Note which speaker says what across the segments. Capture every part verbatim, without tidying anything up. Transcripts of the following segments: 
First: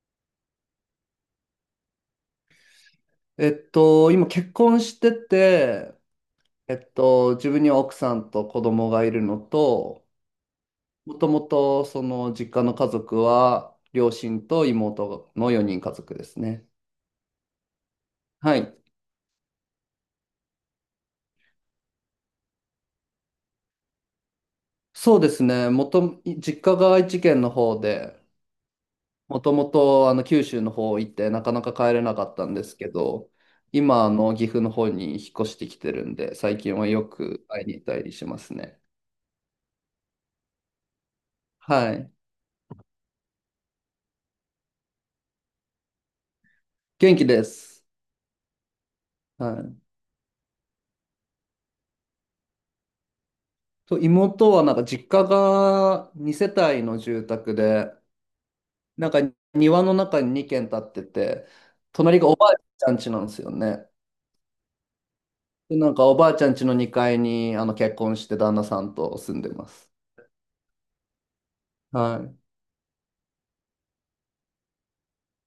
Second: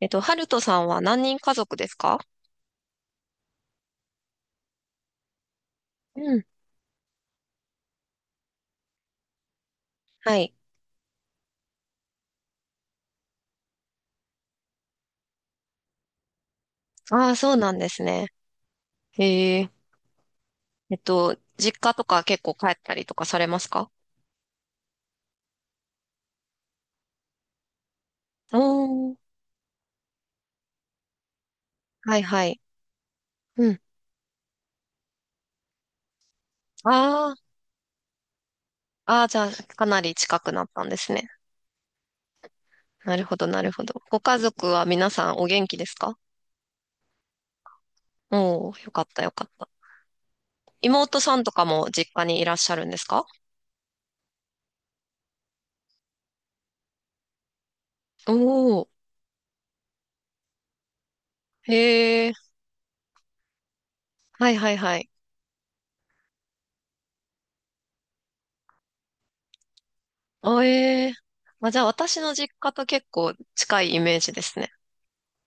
Speaker 1: えっと、ハルトさんは何人家族ですか？
Speaker 2: えっと、今結婚してて、
Speaker 1: うん。
Speaker 2: えっと、自分には奥さんと子供がいるのと、
Speaker 1: はい。
Speaker 2: もともとその実家の家族は両親と妹のよにんかぞく家族ですね。
Speaker 1: ああ、そうなんですね。
Speaker 2: はい。
Speaker 1: へえ。えっと、実家とか結構帰ったりとかされますか？
Speaker 2: そうですね。もと、実家が愛知県の方で、
Speaker 1: おー。
Speaker 2: もともとあの九州の方行ってなかなか帰れな
Speaker 1: はい
Speaker 2: かっ
Speaker 1: は
Speaker 2: たん
Speaker 1: い。
Speaker 2: ですけど、
Speaker 1: うん。
Speaker 2: 今あの岐阜の方に引っ越してきてるんで、最近はよ
Speaker 1: あ
Speaker 2: く会いに行ったりしますね。
Speaker 1: あ、ああ、じゃあ、かなり近くなったんですね。
Speaker 2: はい。
Speaker 1: なるほど、なるほど。ご家族は皆さんお元気ですか？
Speaker 2: 元気です。
Speaker 1: おー、よかった、よかっ
Speaker 2: は
Speaker 1: た。
Speaker 2: い。
Speaker 1: 妹さんとかも実家にいらっしゃるんですか？
Speaker 2: そう妹はなんか実家がに世帯の住宅で、
Speaker 1: おー。
Speaker 2: なんか庭の中にに軒建ってて、隣
Speaker 1: へ
Speaker 2: が
Speaker 1: え。
Speaker 2: おばあちゃん家なんですよね。
Speaker 1: はいはいはい。
Speaker 2: で、なんかおばあちゃん家のにかいにあの結婚して旦那さんと住んでます。
Speaker 1: あ、ええ。まあ、じゃあ、私
Speaker 2: は
Speaker 1: の
Speaker 2: い。
Speaker 1: 実家と結構近いイメージですね。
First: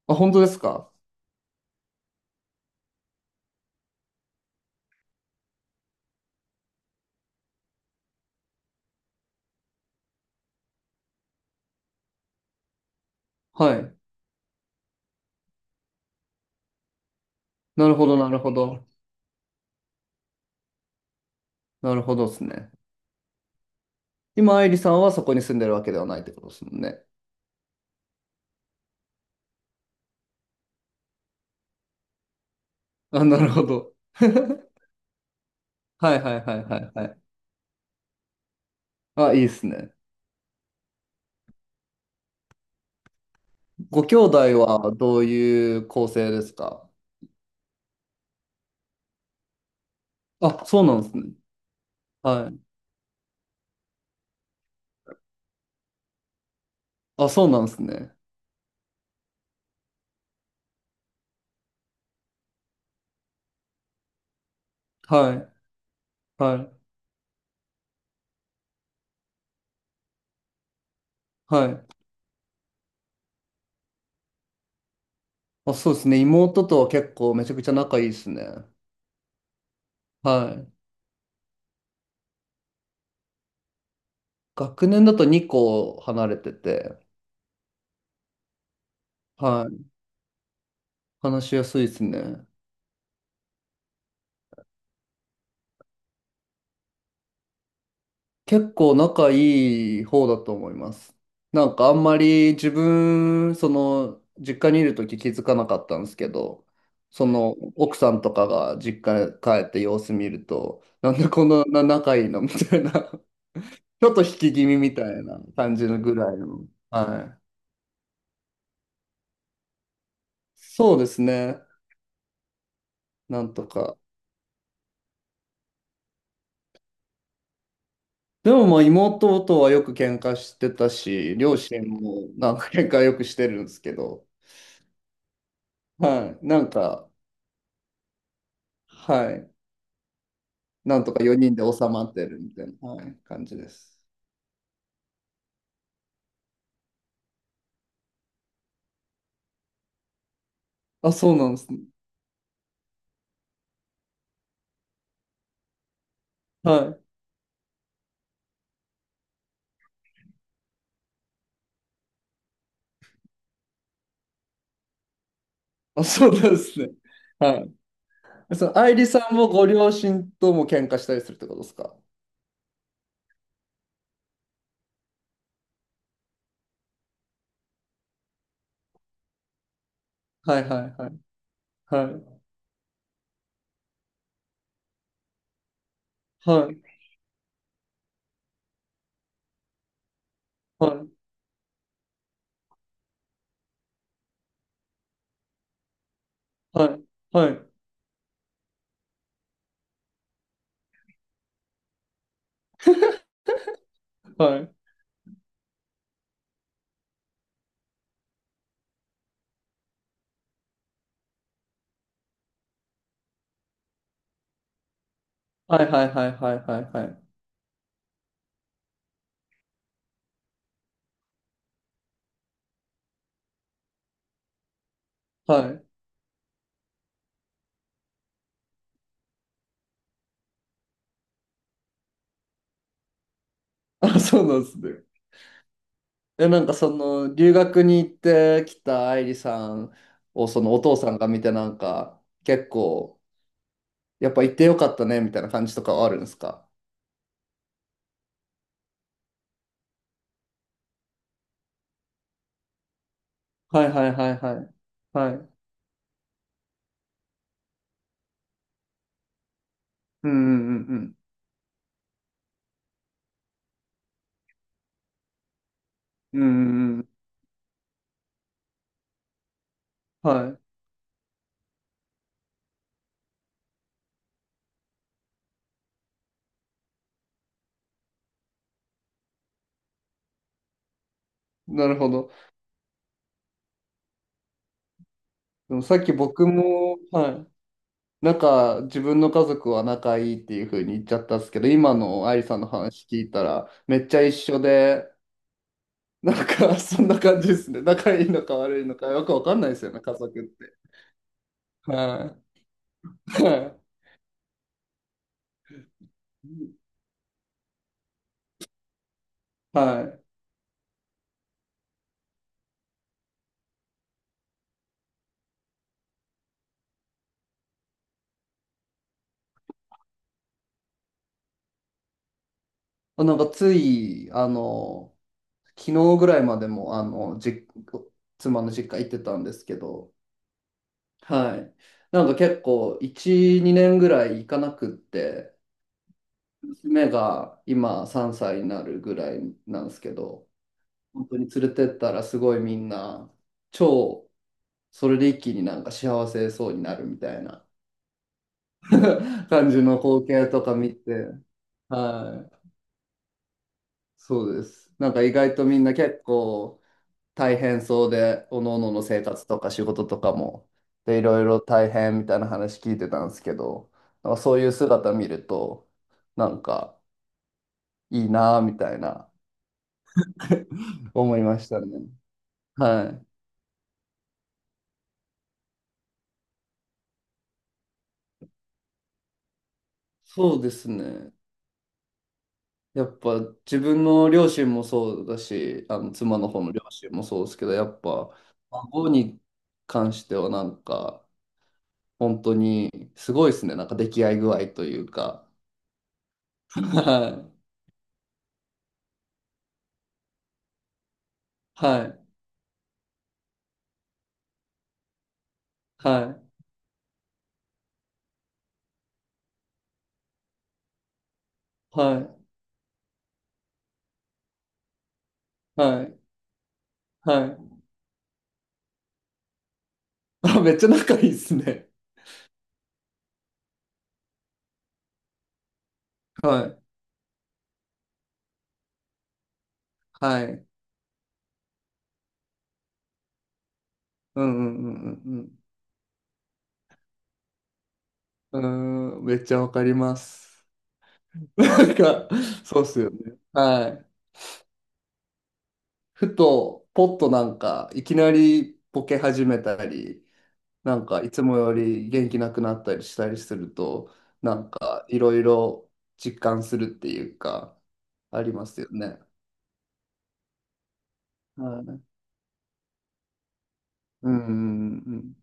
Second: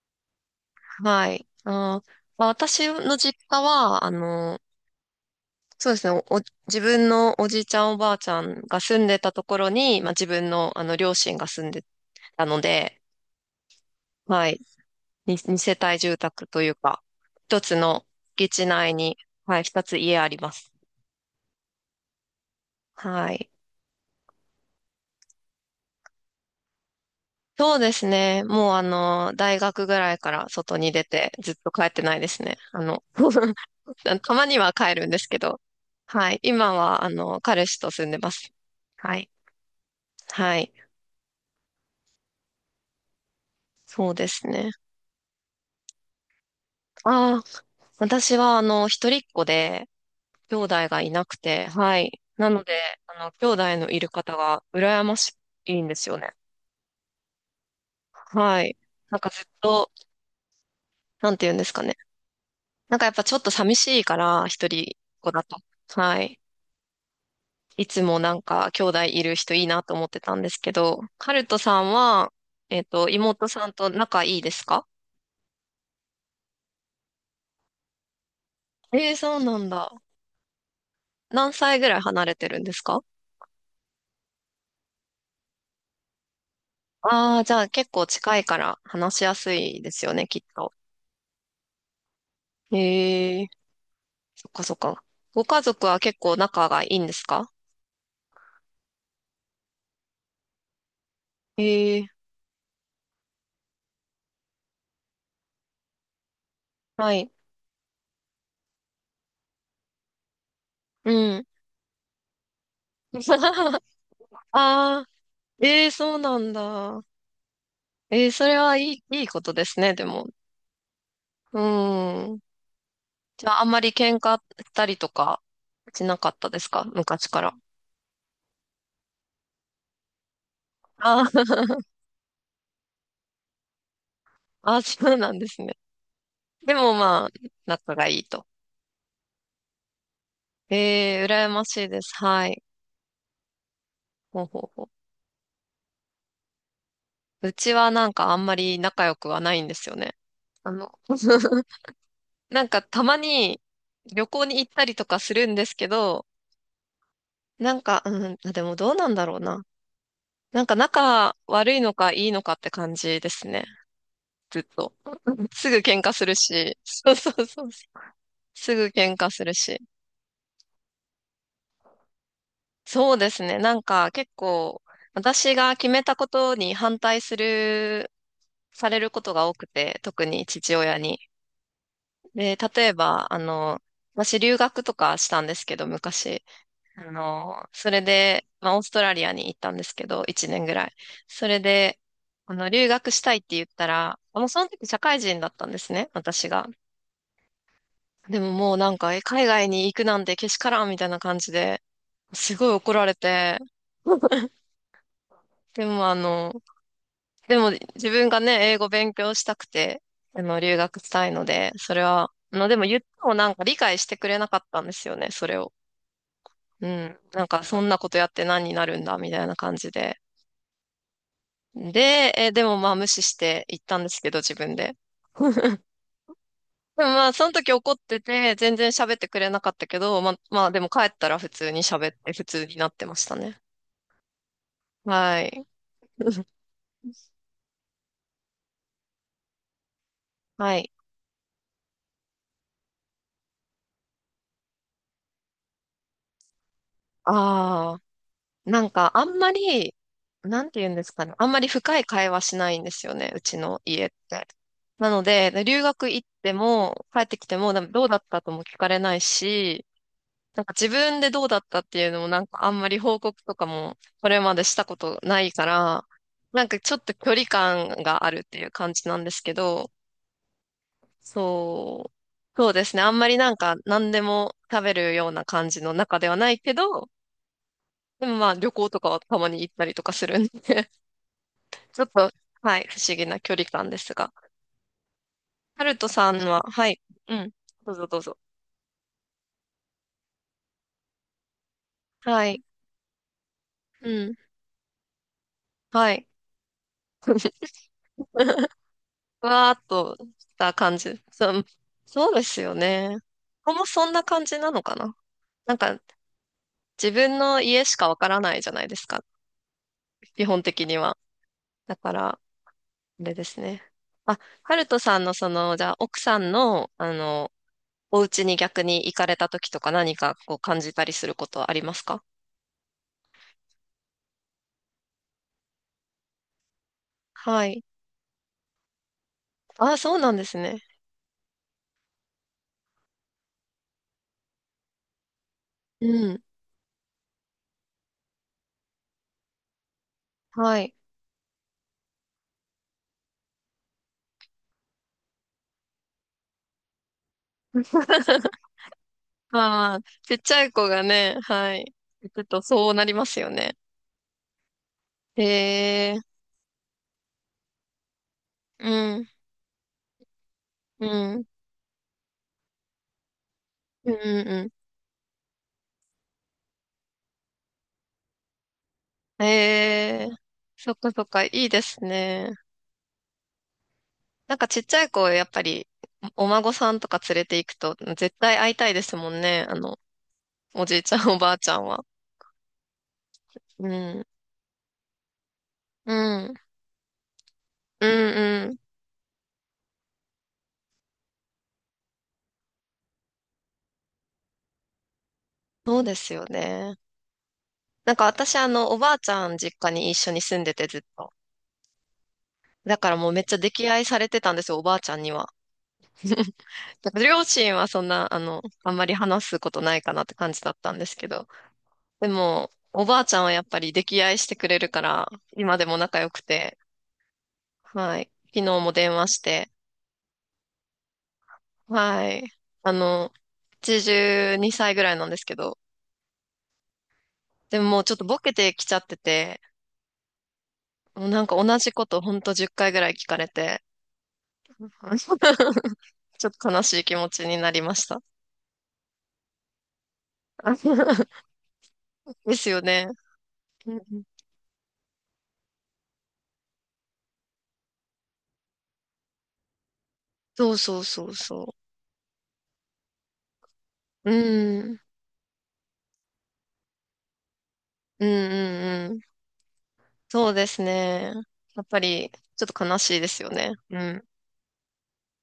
Speaker 2: あ、本当ですか？
Speaker 1: はい。あー、まあ、私の実家は、あの、そうですね、お、お自分のおじいちゃんおばあちゃんが住んでたところに、まあ、自分の、あの両親が住んでたので、
Speaker 2: はい。
Speaker 1: はい、に二世帯住宅というか、一つ
Speaker 2: なる
Speaker 1: の
Speaker 2: ほど、なる
Speaker 1: 敷
Speaker 2: ほ
Speaker 1: 地
Speaker 2: ど。
Speaker 1: 内に、はい、二つ家あります。
Speaker 2: なるほどですね。
Speaker 1: はい。
Speaker 2: 今、愛理さんはそこに住んでるわけではないってことですもんね。
Speaker 1: そうですね。もうあの、大学ぐらいから外に出てずっと帰ってないですね。あの、
Speaker 2: あ、なる ほど。
Speaker 1: たまに は帰るんですけど。
Speaker 2: はい
Speaker 1: は
Speaker 2: は
Speaker 1: い。
Speaker 2: いはい
Speaker 1: 今
Speaker 2: はい
Speaker 1: は
Speaker 2: は
Speaker 1: あ
Speaker 2: い。
Speaker 1: の、彼氏と住んでます。はい。
Speaker 2: あ、いいですね。
Speaker 1: はい。
Speaker 2: ご
Speaker 1: そう
Speaker 2: 兄
Speaker 1: で
Speaker 2: 弟
Speaker 1: すね。
Speaker 2: はどういう構成ですか？
Speaker 1: ああ、私はあの、一人っ子で兄
Speaker 2: あ、そう
Speaker 1: 弟
Speaker 2: な
Speaker 1: が
Speaker 2: んで
Speaker 1: い
Speaker 2: す
Speaker 1: な
Speaker 2: ね。
Speaker 1: くて、はい。な
Speaker 2: はい。
Speaker 1: ので、あの、兄弟のいる方が羨ましいんですよね。
Speaker 2: あ、そうなんですね。
Speaker 1: はい。なんかずっと、なんて言うんですかね。なんかやっぱちょっと寂しいから、一人っ子
Speaker 2: は
Speaker 1: だ
Speaker 2: い。
Speaker 1: と。はい。
Speaker 2: はい。
Speaker 1: いつもなんか兄弟いる人いいなと思ってたんですけど、ハルト
Speaker 2: は
Speaker 1: さ
Speaker 2: い。
Speaker 1: んは、えっと、妹さんと仲いいですか？
Speaker 2: あ、そうですね。妹とは結構めちゃくちゃ仲いいですね。
Speaker 1: ええそうなんだ。
Speaker 2: はい。
Speaker 1: 何歳ぐらい離れてるんですか？
Speaker 2: 学年だとにこ離れてて、
Speaker 1: ああー、じゃあ結構近いから話しやす
Speaker 2: は
Speaker 1: い
Speaker 2: い。
Speaker 1: ですよね、きっと。
Speaker 2: 話しやすいですね。
Speaker 1: ええそっかそっか。ご家族は結構仲がいいんですか？
Speaker 2: 結構仲いい方だと思います。なんかあん
Speaker 1: え
Speaker 2: ま
Speaker 1: え
Speaker 2: り自分、その、実家にいるとき気づかなかったんですけど、
Speaker 1: は
Speaker 2: そ
Speaker 1: い。
Speaker 2: の、奥さんとかが実家に帰って様子見ると、なんで
Speaker 1: う
Speaker 2: こ
Speaker 1: ん。
Speaker 2: んな仲いいのみたいなち ょっと引き気味み
Speaker 1: ああ、
Speaker 2: たいな感
Speaker 1: え
Speaker 2: じ
Speaker 1: え
Speaker 2: のぐ
Speaker 1: そう
Speaker 2: らい
Speaker 1: なん
Speaker 2: の。
Speaker 1: だ。
Speaker 2: はい。
Speaker 1: ええそれはいい、いいことですね、でも。
Speaker 2: そうです
Speaker 1: う
Speaker 2: ね。
Speaker 1: ん。
Speaker 2: な
Speaker 1: じゃ
Speaker 2: ん
Speaker 1: あ、あ
Speaker 2: と
Speaker 1: んまり
Speaker 2: か。
Speaker 1: 喧嘩したりとかしなかったですか？昔から。
Speaker 2: でもまあ妹とはよく喧嘩してた
Speaker 1: あ
Speaker 2: し、両
Speaker 1: ー
Speaker 2: 親もなんか喧嘩よくしてるんですけど、
Speaker 1: あー、そうなんですね。
Speaker 2: はい。なん
Speaker 1: でも
Speaker 2: か、
Speaker 1: まあ、仲がいいと。
Speaker 2: はい。なんと
Speaker 1: ええ
Speaker 2: か
Speaker 1: ー、羨
Speaker 2: よにんで
Speaker 1: まし
Speaker 2: 収
Speaker 1: いで
Speaker 2: ま
Speaker 1: す。
Speaker 2: ってる
Speaker 1: は
Speaker 2: み
Speaker 1: い。
Speaker 2: たいな、はい、感じです。
Speaker 1: ほうほうほう。うちはなんかあんまり仲良くはないんですよね。あの、
Speaker 2: あ、そうなんで すね。
Speaker 1: なんかたまに旅行に行ったりとかするんですけど、
Speaker 2: はい。
Speaker 1: なんか、うん、あでもどうなんだろうな。なんか仲悪いのかいいのかって感じですね。ずっと。すぐ喧
Speaker 2: あ、
Speaker 1: 嘩す
Speaker 2: そう
Speaker 1: る
Speaker 2: なんで
Speaker 1: し。
Speaker 2: すね。
Speaker 1: そうそうそ
Speaker 2: は
Speaker 1: う。
Speaker 2: い。そ
Speaker 1: す
Speaker 2: の、
Speaker 1: ぐ
Speaker 2: 愛梨
Speaker 1: 喧
Speaker 2: さ
Speaker 1: 嘩
Speaker 2: ん
Speaker 1: す
Speaker 2: も
Speaker 1: る
Speaker 2: ご
Speaker 1: し。
Speaker 2: 両親とも喧嘩したりするってことですか？
Speaker 1: そうですね。なんか結構、私が決めたことに反対する、されることが多くて、特に
Speaker 2: はい
Speaker 1: 父
Speaker 2: はい
Speaker 1: 親
Speaker 2: は
Speaker 1: に。
Speaker 2: い。はい。
Speaker 1: で、例えば、あの、私留学とかしたんですけど、昔。
Speaker 2: はい。
Speaker 1: あの、それで、まあ、オーストラリアに行ったんですけど、いちねんぐら
Speaker 2: は
Speaker 1: い。
Speaker 2: い。
Speaker 1: それで、あの、留学したいって言ったら、もうその時社会人だったんですね、私が。
Speaker 2: はい。はい。
Speaker 1: でももうなんか、え、海外に行くなんてけしからんみたいな感じで、すごい怒られて、
Speaker 2: はい。
Speaker 1: でもあの、でも自分がね、英語勉強したくて、あの、留学したいので、それは、あの、でも言ってもなんか理解してくれなかったんですよね、それを。
Speaker 2: はいはいはいはいはい
Speaker 1: う
Speaker 2: は
Speaker 1: ん。
Speaker 2: い。
Speaker 1: なんかそんなことやって何になるんだ、みたいな感じで。で、え、でもまあ無視して行ったんですけど、自分で。
Speaker 2: は い。
Speaker 1: まあ、その時怒ってて、全然喋ってくれなかったけど、まあ、まあ、でも帰ったら普通に喋って、普通になってましたね。
Speaker 2: あ、そうなんですね。
Speaker 1: はい。
Speaker 2: え、なんかその、留学に行ってきた愛理さんを、その
Speaker 1: は
Speaker 2: お
Speaker 1: い。
Speaker 2: 父さんが見て、なんか、結構、やっぱ行ってよかったね、みたいな感じとかはあるんですか？
Speaker 1: ああ、なんか、あんまり、なんて言うんですかね。あんまり深い会話しないんですよね、うちの
Speaker 2: はいは
Speaker 1: 家っ
Speaker 2: いはい
Speaker 1: て。
Speaker 2: はい。
Speaker 1: なの
Speaker 2: はい。
Speaker 1: で、留学行っても、帰ってきても、でもどうだったとも聞かれないし、
Speaker 2: うんう
Speaker 1: なんか
Speaker 2: ん
Speaker 1: 自
Speaker 2: うん
Speaker 1: 分でどうだったっていうのもなんかあんまり報告とかもこれまでしたことないから、
Speaker 2: うん。うん
Speaker 1: なんか
Speaker 2: う
Speaker 1: ちょ
Speaker 2: んう
Speaker 1: っ
Speaker 2: ん。
Speaker 1: と距離感があるっていう感じなんですけど、
Speaker 2: は
Speaker 1: そう、そうですね。あんまりなんか何でも食べるような感じの中ではないけど、でもまあ旅行とかはたまに行ったりとかするんで
Speaker 2: い。な る
Speaker 1: ちょ
Speaker 2: ほ
Speaker 1: っと、
Speaker 2: ど。
Speaker 1: はい、不思議な距離感ですが。
Speaker 2: でも
Speaker 1: ハル
Speaker 2: さっ
Speaker 1: ト
Speaker 2: き
Speaker 1: さん
Speaker 2: 僕
Speaker 1: は、は
Speaker 2: も、
Speaker 1: い、
Speaker 2: は
Speaker 1: う
Speaker 2: い。
Speaker 1: ん、どうぞどう
Speaker 2: な
Speaker 1: ぞ。
Speaker 2: んか、自分の家族は仲いいっていうふうに言っちゃったんですけど、今の愛理
Speaker 1: は
Speaker 2: さん
Speaker 1: い、
Speaker 2: の話聞いたら、めっ
Speaker 1: う
Speaker 2: ちゃ一
Speaker 1: ん、
Speaker 2: 緒で、
Speaker 1: はい。
Speaker 2: なんか、そんな感じですね。仲いいのか悪いのか、よくわ
Speaker 1: ふ
Speaker 2: かんな
Speaker 1: わー
Speaker 2: いで
Speaker 1: っ
Speaker 2: すよね、家
Speaker 1: と
Speaker 2: 族っ
Speaker 1: した
Speaker 2: て。
Speaker 1: 感じ。そう、そ
Speaker 2: は
Speaker 1: うですよね。
Speaker 2: い。は
Speaker 1: ここ
Speaker 2: い。
Speaker 1: もそんな感じなのかな。なんか自分の家しかわからないじゃないですか。
Speaker 2: はい。
Speaker 1: 基本的には。だから、あれですね。あ、ハルトさんのその、じゃあ奥さんの、あの、お家に逆に行かれた時とか何かこう感じたりすることはありますか？
Speaker 2: あなんか、つい、あの、昨日ぐらいまでも、あの、
Speaker 1: は
Speaker 2: じ、
Speaker 1: い。
Speaker 2: 妻の実家行ってたんですけ
Speaker 1: あ、
Speaker 2: ど、
Speaker 1: そうなんですね。
Speaker 2: はい。なんか結構、いち、にねんぐらい行かなくって、
Speaker 1: うん。
Speaker 2: 娘が今さんさいになるぐらいなんですけど、
Speaker 1: はい。
Speaker 2: 本当に連れてったらすごいみんな、超、それで一気になんか幸せそうになるみたいな。感じ
Speaker 1: まあま
Speaker 2: の
Speaker 1: あ、
Speaker 2: 光
Speaker 1: ちっ
Speaker 2: 景
Speaker 1: ちゃ
Speaker 2: と
Speaker 1: い
Speaker 2: か
Speaker 1: 子
Speaker 2: 見
Speaker 1: が
Speaker 2: て、
Speaker 1: ね、はい。行く
Speaker 2: はい、
Speaker 1: とそうなりますよね。
Speaker 2: そうです。なんか意外とみんな
Speaker 1: へえ。
Speaker 2: 結構大変そうで、おのおのの
Speaker 1: う
Speaker 2: 生
Speaker 1: ん、
Speaker 2: 活とか仕事とかも、
Speaker 1: う
Speaker 2: で、いろ
Speaker 1: ん、
Speaker 2: いろ大変みたいな話聞いてたんですけど、
Speaker 1: うん、
Speaker 2: なんかそうい
Speaker 1: う
Speaker 2: う姿見ると、なんかいいなぁみたいな
Speaker 1: ん。ええそっか そっ
Speaker 2: 思い
Speaker 1: か、い
Speaker 2: まし
Speaker 1: い
Speaker 2: た
Speaker 1: で
Speaker 2: ね。
Speaker 1: すね。
Speaker 2: はい。
Speaker 1: なんかちっちゃい子、やっぱり、お孫さんとか連れて行くと、絶対会いたいですもんね。あの、
Speaker 2: そうで
Speaker 1: お
Speaker 2: す
Speaker 1: じいちゃん、
Speaker 2: ね。
Speaker 1: おばあちゃんは。
Speaker 2: やっぱ自
Speaker 1: う
Speaker 2: 分
Speaker 1: ん、
Speaker 2: の両親もそうだし、あの
Speaker 1: う
Speaker 2: 妻の
Speaker 1: ん、
Speaker 2: 方の両親もそうですけど、やっ
Speaker 1: うん、
Speaker 2: ぱ
Speaker 1: うん。
Speaker 2: 孫に関してはなんか本当にすごいですね。なんか出来合い具合というか。
Speaker 1: そうですよね。
Speaker 2: は
Speaker 1: なんか私、あの、おばあちゃん実家に一緒に住んでて、ずっと。
Speaker 2: い。はい。
Speaker 1: だからもうめっちゃ溺愛されてたんですよ、おばあちゃんには。
Speaker 2: はい。
Speaker 1: なんか両親はそんな、あの、あんまり話すことないかなって感じだったんですけど。
Speaker 2: は
Speaker 1: で
Speaker 2: い。
Speaker 1: も、おばあちゃんはやっぱり溺愛してくれるから、今でも
Speaker 2: は
Speaker 1: 仲
Speaker 2: い。
Speaker 1: 良くて、
Speaker 2: はい。
Speaker 1: はい。昨日も電話して、
Speaker 2: あ、めっちゃ仲いいですね。
Speaker 1: はい。あの、はちじゅうにさいぐらいなんですけど、
Speaker 2: はい。
Speaker 1: でももうちょっとボケてきちゃってて、
Speaker 2: はい。
Speaker 1: もうなんか同じことほんとじゅっかいぐらい聞かれて、
Speaker 2: うんう んう
Speaker 1: ちょ
Speaker 2: んうん
Speaker 1: っと悲しい気持ちになりました。
Speaker 2: うん。うーん、めっちゃわかります。なんか、
Speaker 1: です
Speaker 2: そ
Speaker 1: よ
Speaker 2: うっす
Speaker 1: ね。
Speaker 2: よね。は
Speaker 1: う
Speaker 2: い。
Speaker 1: ん
Speaker 2: ふと、ポッとなんか、いきなりボケ始めたり、
Speaker 1: そう
Speaker 2: な
Speaker 1: そう
Speaker 2: んか
Speaker 1: そ
Speaker 2: い
Speaker 1: う
Speaker 2: つもよ
Speaker 1: そ
Speaker 2: り元気なくなったりしたりすると、
Speaker 1: う。う
Speaker 2: なん
Speaker 1: ん。
Speaker 2: かいろいろ実感するっていうか、
Speaker 1: うん
Speaker 2: ありますよ
Speaker 1: うんう
Speaker 2: ね。
Speaker 1: ん。そうですね。や
Speaker 2: は
Speaker 1: っぱ
Speaker 2: い。
Speaker 1: り、ちょっと悲しいですよね。うん。
Speaker 2: うんうんうん。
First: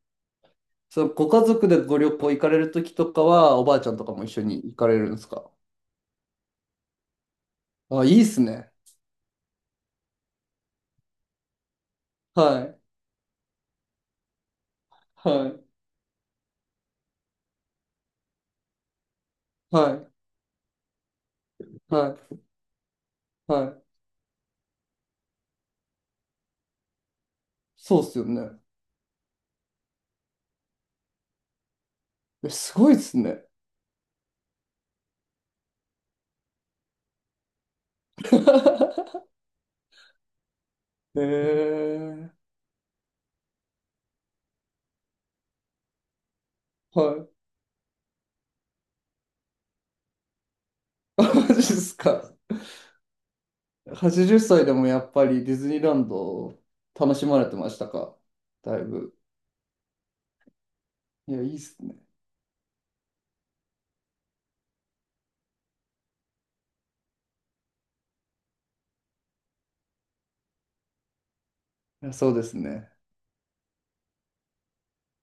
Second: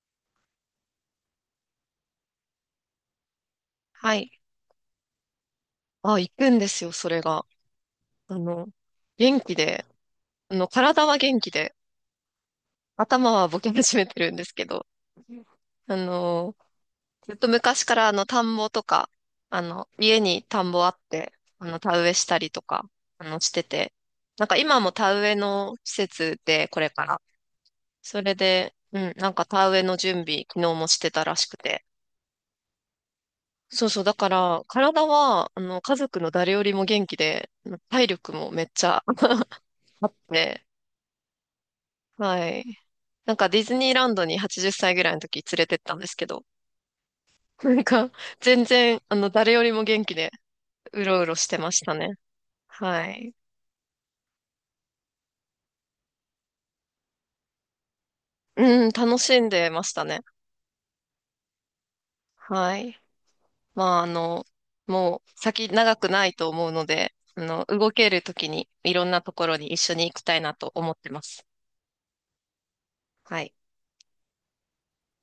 Speaker 2: そう、ご家族でご旅行行かれるときとかは、おばあちゃんとか
Speaker 1: は
Speaker 2: も一
Speaker 1: い。
Speaker 2: 緒に行かれるんですか？
Speaker 1: あ、行くんですよ、それが。
Speaker 2: あ、いいっ
Speaker 1: あ
Speaker 2: す
Speaker 1: の、
Speaker 2: ね。
Speaker 1: 元気で、あの、体は元気で、
Speaker 2: はい。
Speaker 1: 頭はボケ始めてるんですけど、
Speaker 2: はい。
Speaker 1: あの、ずっと昔からあの、田んぼとか、あの、
Speaker 2: はい。
Speaker 1: 家に田んぼあって、あの、田植えし
Speaker 2: は
Speaker 1: たりとか、あの、し
Speaker 2: い。
Speaker 1: て
Speaker 2: はい。
Speaker 1: て、なんか今も田植えの施設で、これから。
Speaker 2: そうっす
Speaker 1: そ
Speaker 2: よ
Speaker 1: れ
Speaker 2: ね。
Speaker 1: で、うん、なんか田植えの準備、昨日もしてたらしくて。
Speaker 2: え、すごいっすね。
Speaker 1: そうそう、だから、体は、あの、家族の誰よりも元気で、体力 もめっちゃあって、
Speaker 2: へえ。
Speaker 1: はい。なんかディズニーランドにはちじゅっさいぐらいの時連れてったんですけど、
Speaker 2: はい。
Speaker 1: なんか全然、あの、誰よりも元気でう ろ
Speaker 2: あ
Speaker 1: うろ
Speaker 2: マ
Speaker 1: し
Speaker 2: ジ
Speaker 1: て
Speaker 2: っ
Speaker 1: ました
Speaker 2: す
Speaker 1: ね。
Speaker 2: か。
Speaker 1: はい。
Speaker 2: はちじゅっさいでもやっぱりディズニーランド楽しまれてましたか？だい
Speaker 1: うん、
Speaker 2: ぶ。
Speaker 1: 楽しんでましたね。
Speaker 2: いや、いいっすね。
Speaker 1: はい。まあ、あの、もう先長くないと思うので、あの、動ける時にいろんなところに一緒に行きたいなと思ってます。
Speaker 2: いやそうですね。
Speaker 1: はい。